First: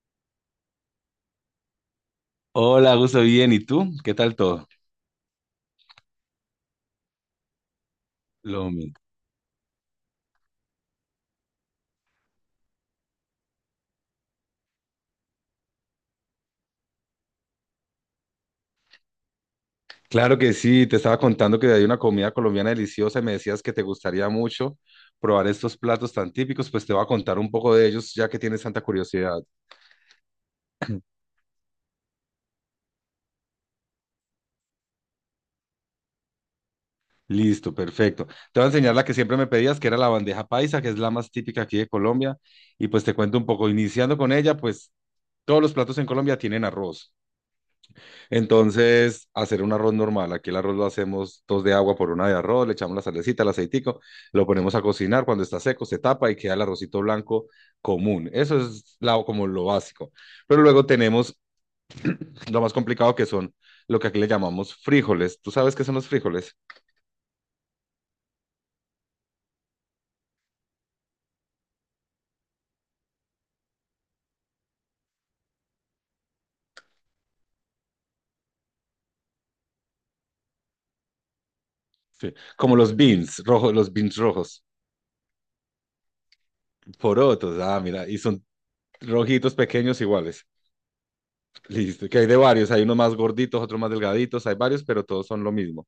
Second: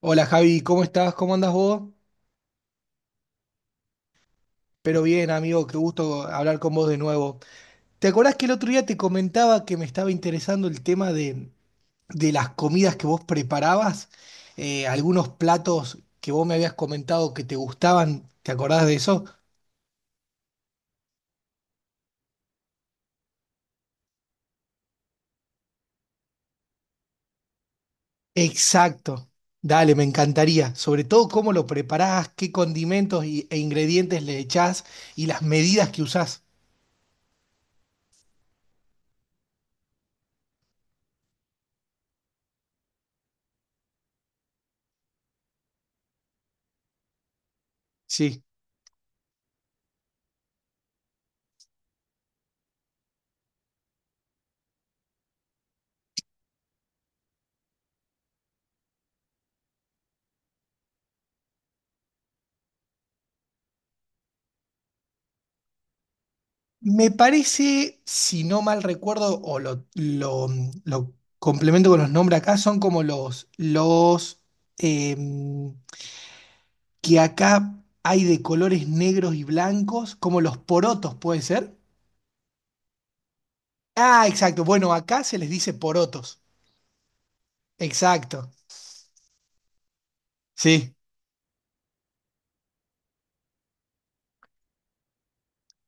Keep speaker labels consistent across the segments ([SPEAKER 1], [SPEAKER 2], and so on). [SPEAKER 1] Hola Javi, ¿cómo estás? ¿Cómo andas vos?
[SPEAKER 2] Hola, gusto bien. ¿Y tú? ¿Qué tal todo?
[SPEAKER 1] Pero bien, amigo, qué gusto hablar con vos de nuevo. ¿Te acordás que el
[SPEAKER 2] Lo
[SPEAKER 1] otro día
[SPEAKER 2] mismo.
[SPEAKER 1] te comentaba que me estaba interesando el tema de las comidas que vos preparabas? Algunos platos que vos me habías comentado que te gustaban, ¿te acordás de eso?
[SPEAKER 2] Claro que sí, te estaba contando que hay una comida colombiana deliciosa y me decías que te gustaría mucho probar estos platos tan típicos, pues te voy a contar un poco de ellos ya que tienes tanta
[SPEAKER 1] Exacto.
[SPEAKER 2] curiosidad.
[SPEAKER 1] Dale, me encantaría. Sobre todo cómo lo preparás, qué condimentos e ingredientes le echás y las medidas que usás.
[SPEAKER 2] Listo, perfecto. Te voy a enseñar la que siempre me pedías, que era la bandeja paisa, que es la más típica aquí de Colombia, y pues te cuento un poco, iniciando con ella, pues todos los platos en Colombia tienen arroz.
[SPEAKER 1] Sí.
[SPEAKER 2] Entonces, hacer un arroz normal. Aquí el arroz lo hacemos dos de agua por una de arroz, le echamos la salecita, el aceitico, lo ponemos a cocinar. Cuando está seco, se tapa y queda el arrocito blanco común. Eso es la, como lo básico. Pero luego tenemos lo más complicado que son lo que aquí le llamamos frijoles. ¿Tú sabes qué son los frijoles?
[SPEAKER 1] Me parece, si no mal recuerdo, lo complemento con los nombres acá, son como los em, que acá hay de colores negros y blancos, como los porotos, ¿puede ser?
[SPEAKER 2] Sí. Como los beans rojos,
[SPEAKER 1] Ah, exacto. Bueno, acá se les dice porotos.
[SPEAKER 2] porotos. Ah, mira, y son
[SPEAKER 1] Exacto.
[SPEAKER 2] rojitos pequeños iguales.
[SPEAKER 1] Sí,
[SPEAKER 2] Listo, que hay de varios, hay unos más gorditos, otros más delgaditos, hay varios, pero todos son lo mismo.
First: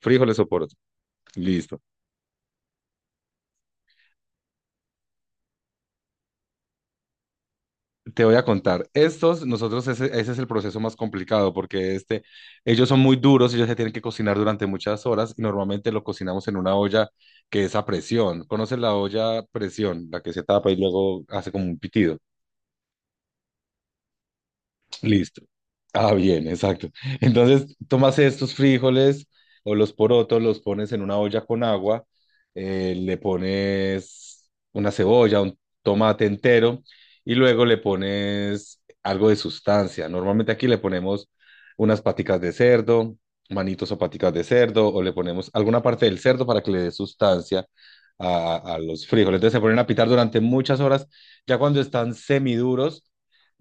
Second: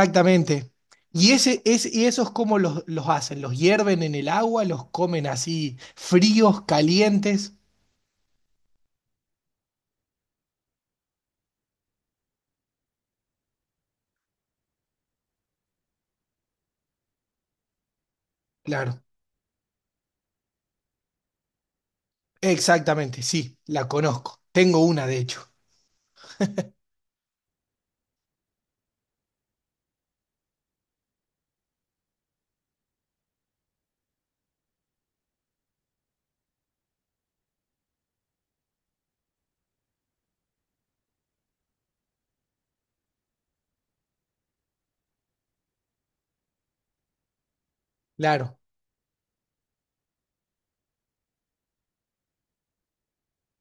[SPEAKER 2] Frijoles o porotos.
[SPEAKER 1] Y, ese,
[SPEAKER 2] Listo.
[SPEAKER 1] es, y esos cómo los hacen, los hierven en el agua, los comen así fríos, calientes.
[SPEAKER 2] Te voy a contar. Estos, nosotros, ese es el proceso más complicado porque este, ellos son muy duros, ellos se tienen que cocinar durante muchas horas y normalmente lo cocinamos en una olla que es a presión. ¿Conoces la
[SPEAKER 1] Claro.
[SPEAKER 2] olla a presión? La que se tapa y luego hace como un pitido.
[SPEAKER 1] Exactamente, sí, la conozco. Tengo una, de
[SPEAKER 2] Listo.
[SPEAKER 1] hecho.
[SPEAKER 2] Ah, bien, exacto. Entonces, tomas estos frijoles o los porotos, los pones en una olla con agua, le pones una cebolla, un tomate entero y luego le pones algo de sustancia. Normalmente aquí le ponemos unas paticas de cerdo, manitos o paticas de cerdo, o le ponemos alguna parte del cerdo para que le dé sustancia a,
[SPEAKER 1] Claro.
[SPEAKER 2] a los frijoles. Entonces se ponen a pitar durante muchas horas. Ya cuando están semiduros,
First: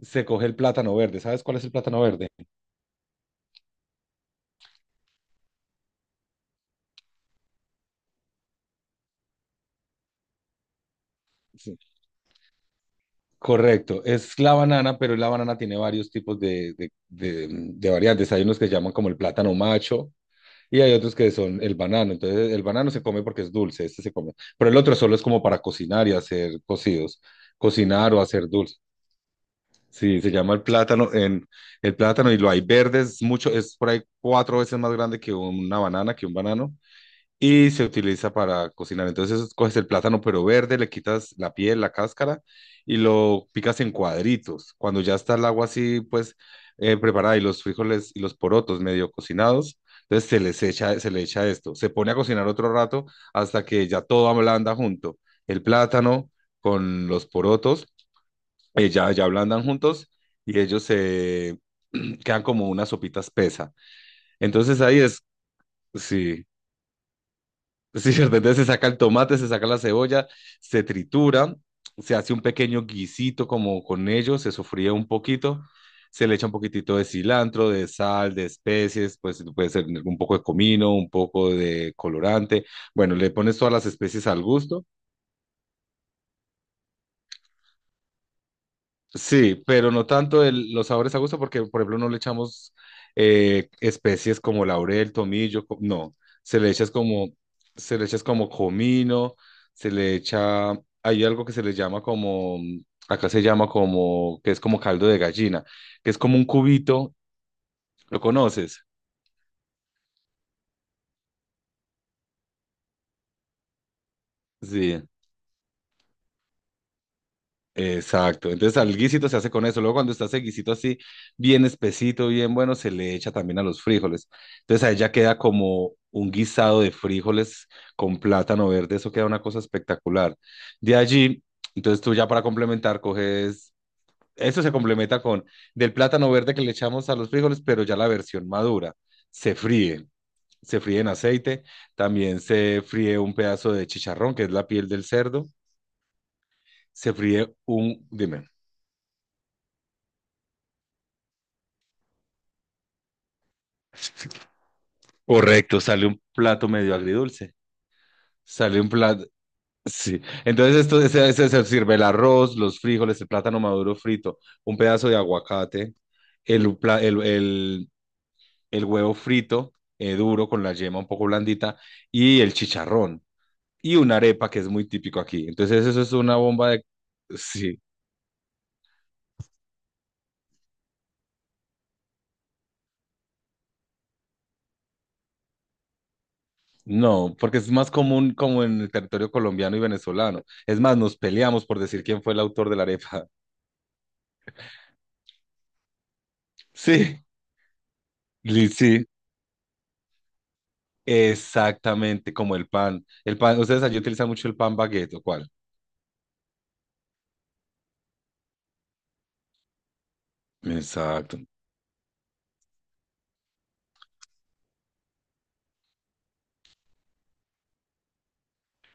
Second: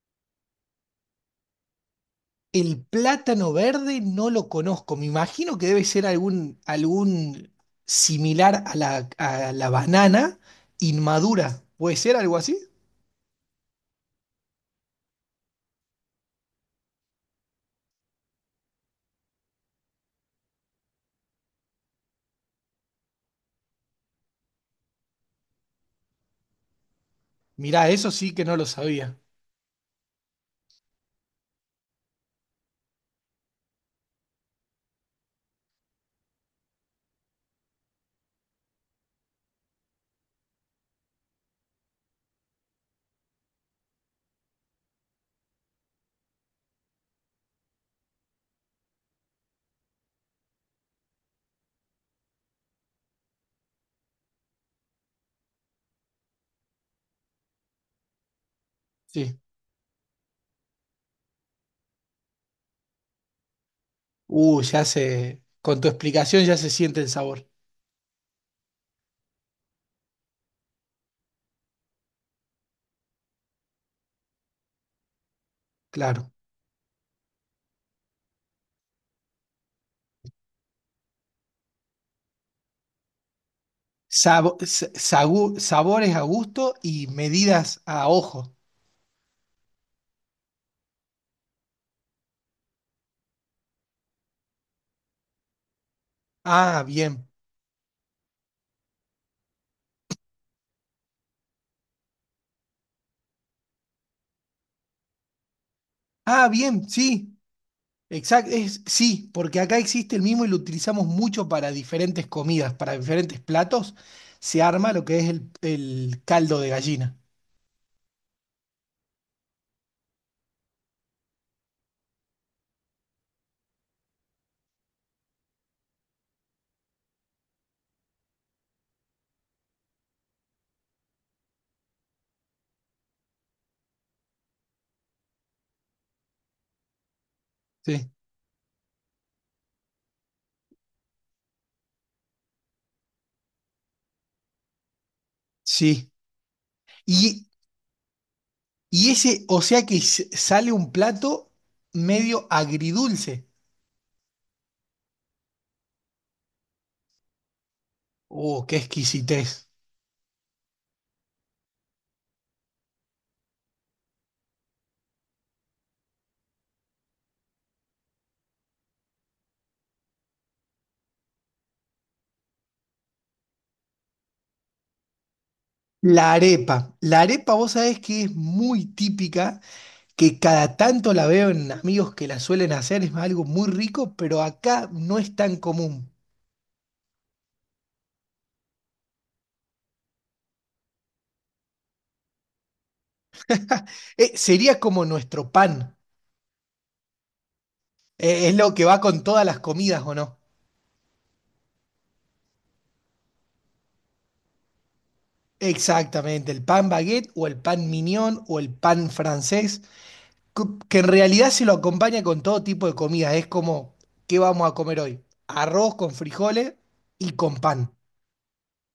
[SPEAKER 2] se coge el plátano verde. ¿Sabes cuál es el plátano verde?
[SPEAKER 1] El plátano verde no lo conozco. Me imagino que debe ser algún similar a a la banana inmadura.
[SPEAKER 2] Sí.
[SPEAKER 1] ¿Puede ser algo así?
[SPEAKER 2] Correcto, es la banana, pero la banana tiene varios tipos de variantes. Hay unos que llaman como el plátano macho y hay otros que son el banano. Entonces, el banano se come porque es dulce, este se come. Pero el otro solo es como para cocinar y hacer cocidos,
[SPEAKER 1] Mirá, eso
[SPEAKER 2] cocinar o
[SPEAKER 1] sí que
[SPEAKER 2] hacer
[SPEAKER 1] no lo
[SPEAKER 2] dulce.
[SPEAKER 1] sabía.
[SPEAKER 2] Sí, se llama el plátano y lo hay verde, es mucho, es por ahí cuatro veces más grande que una banana, que un banano. Y se utiliza para cocinar. Entonces coges el plátano pero verde, le quitas la piel, la cáscara y lo picas en cuadritos. Cuando ya está el agua así, pues preparada y los frijoles y los porotos medio cocinados, entonces se le echa esto. Se pone a cocinar otro rato hasta que ya todo ablanda junto. El plátano con los porotos, ya
[SPEAKER 1] Sí.
[SPEAKER 2] ablandan juntos y ellos se quedan como una sopita espesa. Entonces
[SPEAKER 1] Ya
[SPEAKER 2] ahí es,
[SPEAKER 1] se. Con tu explicación
[SPEAKER 2] sí,
[SPEAKER 1] ya se siente el sabor.
[SPEAKER 2] sí, ¿cierto? Entonces se saca el tomate, se saca la cebolla, se tritura, se hace un pequeño guisito como con ello, se sofría un poquito, se
[SPEAKER 1] Claro.
[SPEAKER 2] le echa un poquitito de cilantro, de sal, de especies, pues puede ser un poco de comino, un poco de colorante. Bueno, le pones todas las especies al gusto.
[SPEAKER 1] Sabores a gusto y medidas a ojo.
[SPEAKER 2] Sí, pero no tanto los sabores a gusto, porque por ejemplo no le echamos especies como laurel, tomillo, no, se le
[SPEAKER 1] Ah,
[SPEAKER 2] echa es
[SPEAKER 1] bien.
[SPEAKER 2] como, se le echa es como comino, se le echa, hay algo que se le llama como, acá se llama como, que es como caldo de gallina, que es como un
[SPEAKER 1] Ah, bien,
[SPEAKER 2] cubito,
[SPEAKER 1] sí.
[SPEAKER 2] ¿lo
[SPEAKER 1] Exacto, es,
[SPEAKER 2] conoces?
[SPEAKER 1] sí, porque acá existe el mismo y lo utilizamos mucho para diferentes comidas, para diferentes platos, se arma lo
[SPEAKER 2] Sí.
[SPEAKER 1] que es el caldo de gallina.
[SPEAKER 2] Exacto. Entonces al guisito se hace con eso. Luego cuando está ese guisito así, bien espesito, bien bueno, se le echa también a los frijoles. Entonces ahí ya queda como un guisado de frijoles con plátano verde. Eso queda una cosa espectacular. De allí, entonces tú ya para complementar coges, eso se complementa con del plátano verde que le echamos a los frijoles, pero ya la
[SPEAKER 1] Sí,
[SPEAKER 2] versión madura. Se fríe. Se fríe en aceite. También se fríe un pedazo de chicharrón, que es la piel del cerdo.
[SPEAKER 1] sí.
[SPEAKER 2] Se
[SPEAKER 1] Y,
[SPEAKER 2] fríe un, dime.
[SPEAKER 1] y o sea que sale un plato medio agridulce.
[SPEAKER 2] Correcto, sale un plato medio agridulce.
[SPEAKER 1] Oh, qué
[SPEAKER 2] Sale un plato.
[SPEAKER 1] exquisitez.
[SPEAKER 2] Sí. Entonces, se sirve el arroz, los frijoles, el plátano maduro frito, un pedazo de aguacate, el, pla- el huevo frito, duro, con la yema un poco blandita, y el chicharrón. Y una arepa que es muy típico aquí. Entonces, eso es
[SPEAKER 1] La
[SPEAKER 2] una bomba de.
[SPEAKER 1] arepa. La arepa, vos
[SPEAKER 2] Sí.
[SPEAKER 1] sabés que es muy típica, que cada tanto la veo en amigos que la suelen hacer, es algo muy rico, pero acá no es tan común.
[SPEAKER 2] No, porque es más común como en el territorio colombiano y venezolano. Es más, nos peleamos por decir quién fue el autor de la arepa.
[SPEAKER 1] Sería como nuestro pan.
[SPEAKER 2] Sí,
[SPEAKER 1] Es lo que va
[SPEAKER 2] sí.
[SPEAKER 1] con todas las comidas, ¿o no?
[SPEAKER 2] Exactamente, como el pan. El pan, ustedes allí utilizan mucho el pan baguette, ¿o cuál?
[SPEAKER 1] Exactamente, el pan baguette o el pan mignon o el pan francés, que en
[SPEAKER 2] Exacto.
[SPEAKER 1] realidad se lo acompaña con todo tipo de comida. Es como, ¿qué vamos a comer hoy? Arroz con frijoles y con pan.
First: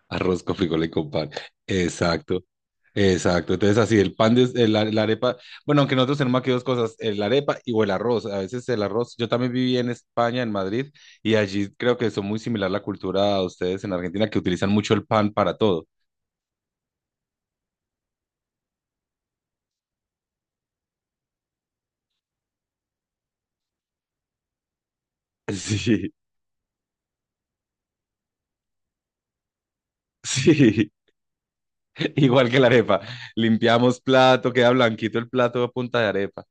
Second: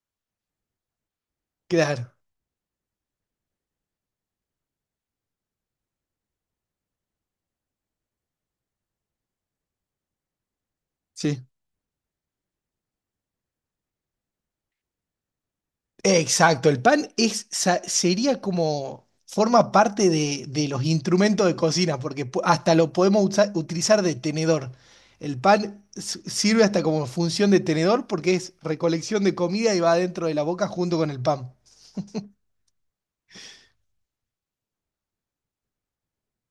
[SPEAKER 2] Arroz con frijoles con pan.
[SPEAKER 1] Claro,
[SPEAKER 2] Exacto. Exacto. Entonces, así, el pan, de, el, la arepa. Bueno, aunque nosotros tenemos aquí dos cosas, el arepa y o el arroz. A veces el arroz. Yo también viví en España, en Madrid, y
[SPEAKER 1] sí.
[SPEAKER 2] allí creo que son muy similar la cultura a ustedes en Argentina, que utilizan mucho el pan para todo.
[SPEAKER 1] Exacto, el pan es, sería como, forma parte de los instrumentos de cocina, porque hasta lo podemos utilizar de tenedor. El pan
[SPEAKER 2] Sí,
[SPEAKER 1] sirve hasta como función de tenedor porque es recolección de comida y va dentro de la boca
[SPEAKER 2] sí.
[SPEAKER 1] junto con el pan.
[SPEAKER 2] Igual que la arepa. Limpiamos plato, queda blanquito el plato a punta de arepa.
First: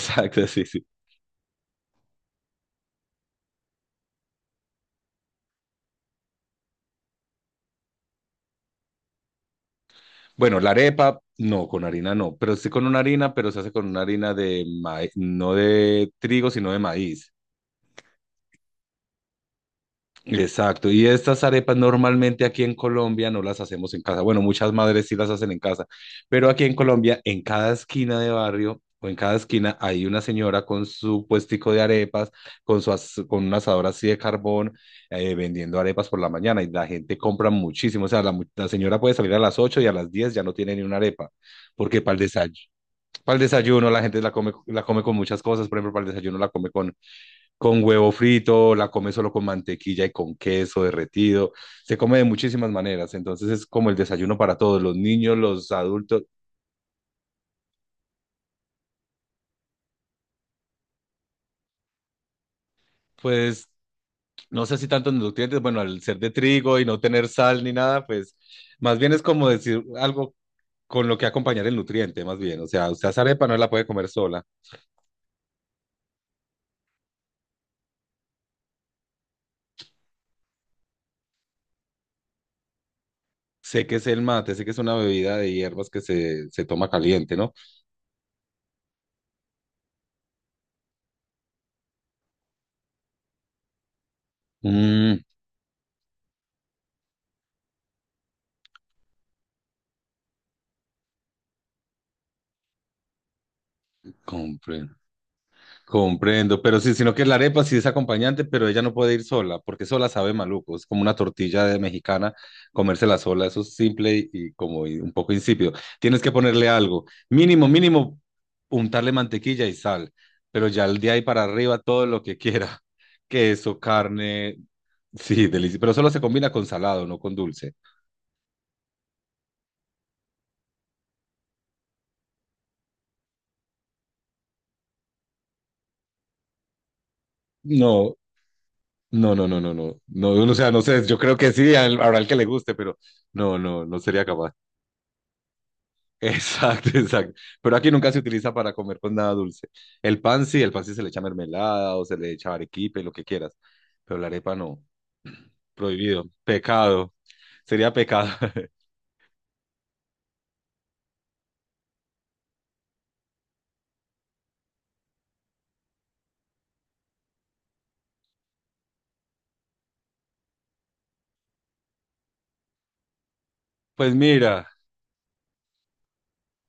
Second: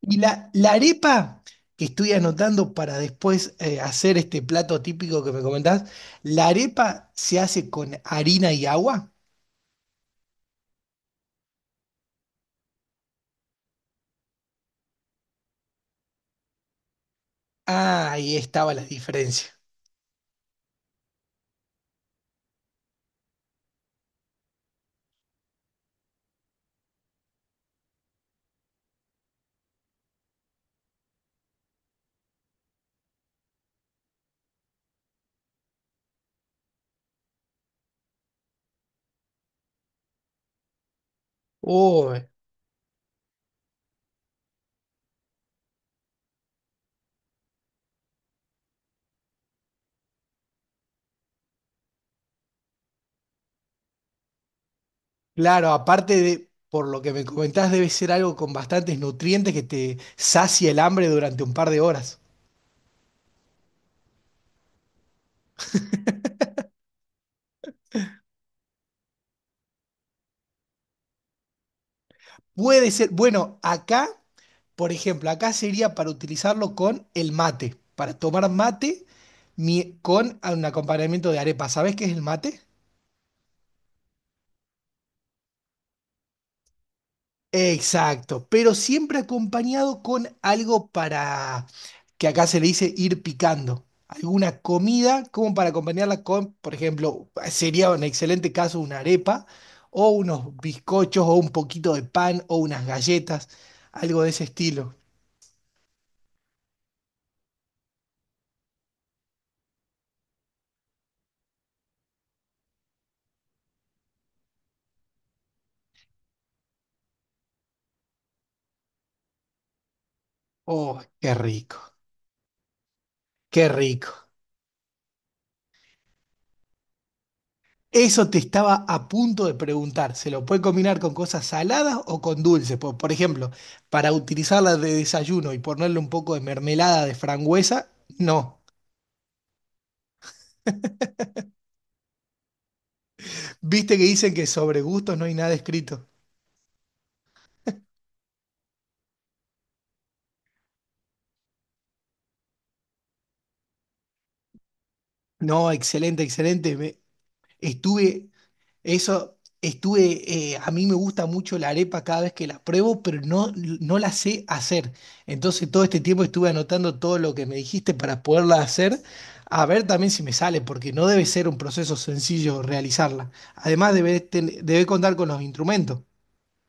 [SPEAKER 1] Y
[SPEAKER 2] sí,
[SPEAKER 1] la
[SPEAKER 2] sí.
[SPEAKER 1] arepa, que estoy anotando para después hacer este plato típico que me comentás, la arepa se hace con harina y agua.
[SPEAKER 2] Bueno, la arepa, no, con harina no, pero sí con una harina, pero se hace con una harina de maíz, no de trigo, sino de maíz.
[SPEAKER 1] Ah, ahí estaba la diferencia.
[SPEAKER 2] Exacto, y estas arepas normalmente aquí en Colombia no las hacemos en casa. Bueno, muchas madres sí las hacen en casa, pero aquí en Colombia, en cada esquina de barrio o en cada esquina hay una señora con su puestico de arepas, con un asador así de carbón, vendiendo arepas por la mañana y la gente compra muchísimo. O sea, la señora puede salir a las 8 y a las 10 ya no tiene ni una arepa, porque para el desayuno. Para el desayuno la gente la come, la come con muchas cosas, por ejemplo, para el desayuno la come con huevo frito, la come solo con mantequilla y con queso derretido, se come de muchísimas maneras, entonces es como el desayuno para todos, los niños,
[SPEAKER 1] Claro,
[SPEAKER 2] los
[SPEAKER 1] aparte
[SPEAKER 2] adultos,
[SPEAKER 1] de, por lo que me comentás, debe ser algo con bastantes nutrientes que te sacia el hambre durante un par de horas.
[SPEAKER 2] pues no sé si tantos nutrientes, bueno, al ser de trigo y no tener sal ni nada, pues más bien es como decir algo con lo que acompañar el nutriente, más bien, o sea,
[SPEAKER 1] Puede
[SPEAKER 2] usted
[SPEAKER 1] ser,
[SPEAKER 2] esa arepa no
[SPEAKER 1] bueno,
[SPEAKER 2] la puede
[SPEAKER 1] acá,
[SPEAKER 2] comer sola.
[SPEAKER 1] por ejemplo, acá sería para utilizarlo con el mate, para tomar mate con un acompañamiento de arepa. ¿Sabés qué es el mate?
[SPEAKER 2] Sé que es el mate, sé que es una bebida de hierbas que se toma caliente, ¿no?
[SPEAKER 1] Exacto, pero siempre acompañado con algo para, que acá se le dice ir picando, alguna
[SPEAKER 2] Mmm,
[SPEAKER 1] comida como para acompañarla con, por ejemplo, sería un excelente caso una arepa o unos bizcochos o un poquito de pan o unas galletas, algo de ese estilo.
[SPEAKER 2] comprendo. Comprendo, pero sí, sino que la arepa sí es acompañante, pero ella no puede ir sola, porque sola sabe maluco, es como una tortilla de mexicana, comérsela sola, eso es simple y como un poco insípido. Tienes que ponerle algo, mínimo, mínimo, untarle mantequilla y sal, pero ya el
[SPEAKER 1] Oh,
[SPEAKER 2] día ahí
[SPEAKER 1] qué
[SPEAKER 2] para
[SPEAKER 1] rico,
[SPEAKER 2] arriba todo lo que quiera,
[SPEAKER 1] qué
[SPEAKER 2] queso,
[SPEAKER 1] rico.
[SPEAKER 2] carne, sí, delicioso, pero solo se combina con salado, no con dulce.
[SPEAKER 1] Eso te estaba a punto de preguntar. ¿Se lo puede combinar con cosas saladas o con dulces? Por ejemplo, para utilizarla de desayuno y ponerle un poco de mermelada de frangüesa,
[SPEAKER 2] No,
[SPEAKER 1] no.
[SPEAKER 2] no, no, no, no, no, no, o sea, no sé, yo creo que sí, habrá el que le guste, pero no, no,
[SPEAKER 1] Viste
[SPEAKER 2] no
[SPEAKER 1] que
[SPEAKER 2] sería
[SPEAKER 1] dicen que
[SPEAKER 2] capaz.
[SPEAKER 1] sobre gustos no hay nada escrito.
[SPEAKER 2] Exacto, exacto. Pero aquí nunca se utiliza para comer con nada dulce. El pan sí se le echa mermelada o se le echa arequipe, lo que quieras. Pero la arepa no.
[SPEAKER 1] No, excelente,
[SPEAKER 2] Prohibido.
[SPEAKER 1] excelente.
[SPEAKER 2] Pecado. Sería pecado.
[SPEAKER 1] Estuve Eso Estuve, a mí me gusta mucho la arepa cada vez que la pruebo, pero no, no la sé hacer. Entonces todo este tiempo estuve anotando todo lo que me dijiste para poderla hacer, a ver también si me sale, porque no debe ser un proceso sencillo realizarla. Además
[SPEAKER 2] Pues mira,
[SPEAKER 1] debe contar con los instrumentos,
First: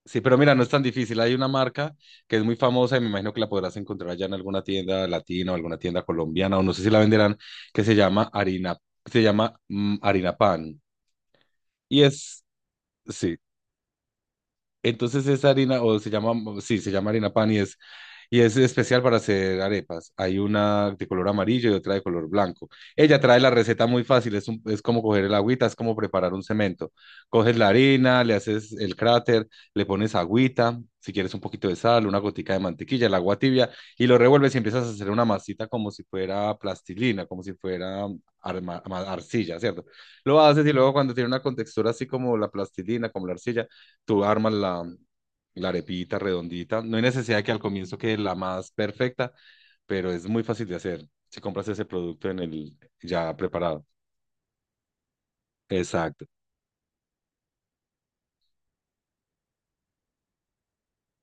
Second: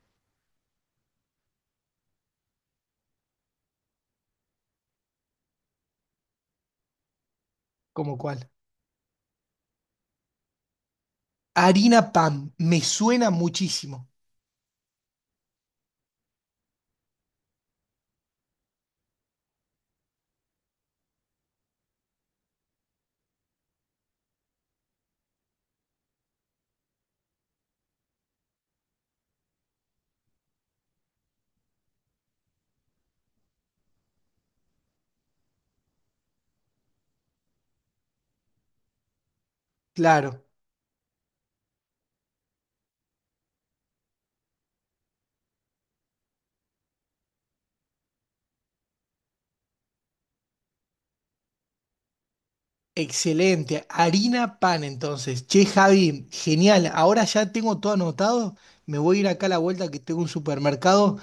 [SPEAKER 2] sí, pero mira, no es tan difícil. Hay una marca que es muy famosa y me imagino que la podrás encontrar allá en alguna tienda latina o alguna tienda colombiana o no sé si la venderán, que se
[SPEAKER 1] como
[SPEAKER 2] llama
[SPEAKER 1] cuál.
[SPEAKER 2] harina, se llama harina pan.
[SPEAKER 1] Harina
[SPEAKER 2] Y es,
[SPEAKER 1] pan, me suena
[SPEAKER 2] sí,
[SPEAKER 1] muchísimo,
[SPEAKER 2] entonces esa harina, o se llama, mm, sí, se llama harina pan y es especial para hacer arepas. Hay una de color amarillo y otra de color blanco. Ella trae la receta muy fácil, es, es como coger el agüita, es como preparar un cemento. Coges la harina, le haces el cráter, le pones agüita, si quieres un poquito de sal, una gotica de mantequilla, el agua tibia, y lo revuelves y empiezas a hacer una masita como si fuera plastilina, como si fuera arcilla, ¿cierto? Lo
[SPEAKER 1] claro.
[SPEAKER 2] haces y luego cuando tiene una contextura así como la plastilina, como la arcilla, tú armas la, la arepita redondita. No hay necesidad de que al comienzo quede la más perfecta, pero es muy fácil de hacer si compras ese producto en el ya
[SPEAKER 1] Excelente,
[SPEAKER 2] preparado.
[SPEAKER 1] harina pan entonces. Che, Javi,
[SPEAKER 2] Exacto.
[SPEAKER 1] genial. Ahora ya tengo todo anotado. Me voy a ir acá a la vuelta que tengo un supermercado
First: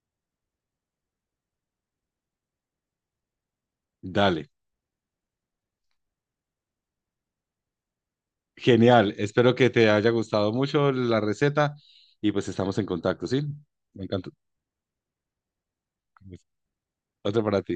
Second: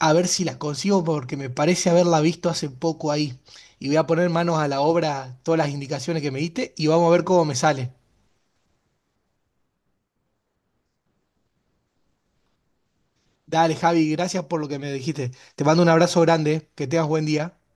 [SPEAKER 1] a ver si las consigo porque me parece haberla visto hace poco ahí. Y voy a poner
[SPEAKER 2] Dale.
[SPEAKER 1] manos a la obra todas las indicaciones que me diste y vamos a ver cómo me sale.
[SPEAKER 2] Genial. Espero que te haya gustado mucho la receta y pues estamos en contacto, ¿sí?
[SPEAKER 1] Dale,
[SPEAKER 2] Me
[SPEAKER 1] Javi,
[SPEAKER 2] encanta.
[SPEAKER 1] gracias por lo que me dijiste. Te mando un abrazo grande, que tengas buen
[SPEAKER 2] Otro
[SPEAKER 1] día.
[SPEAKER 2] para ti.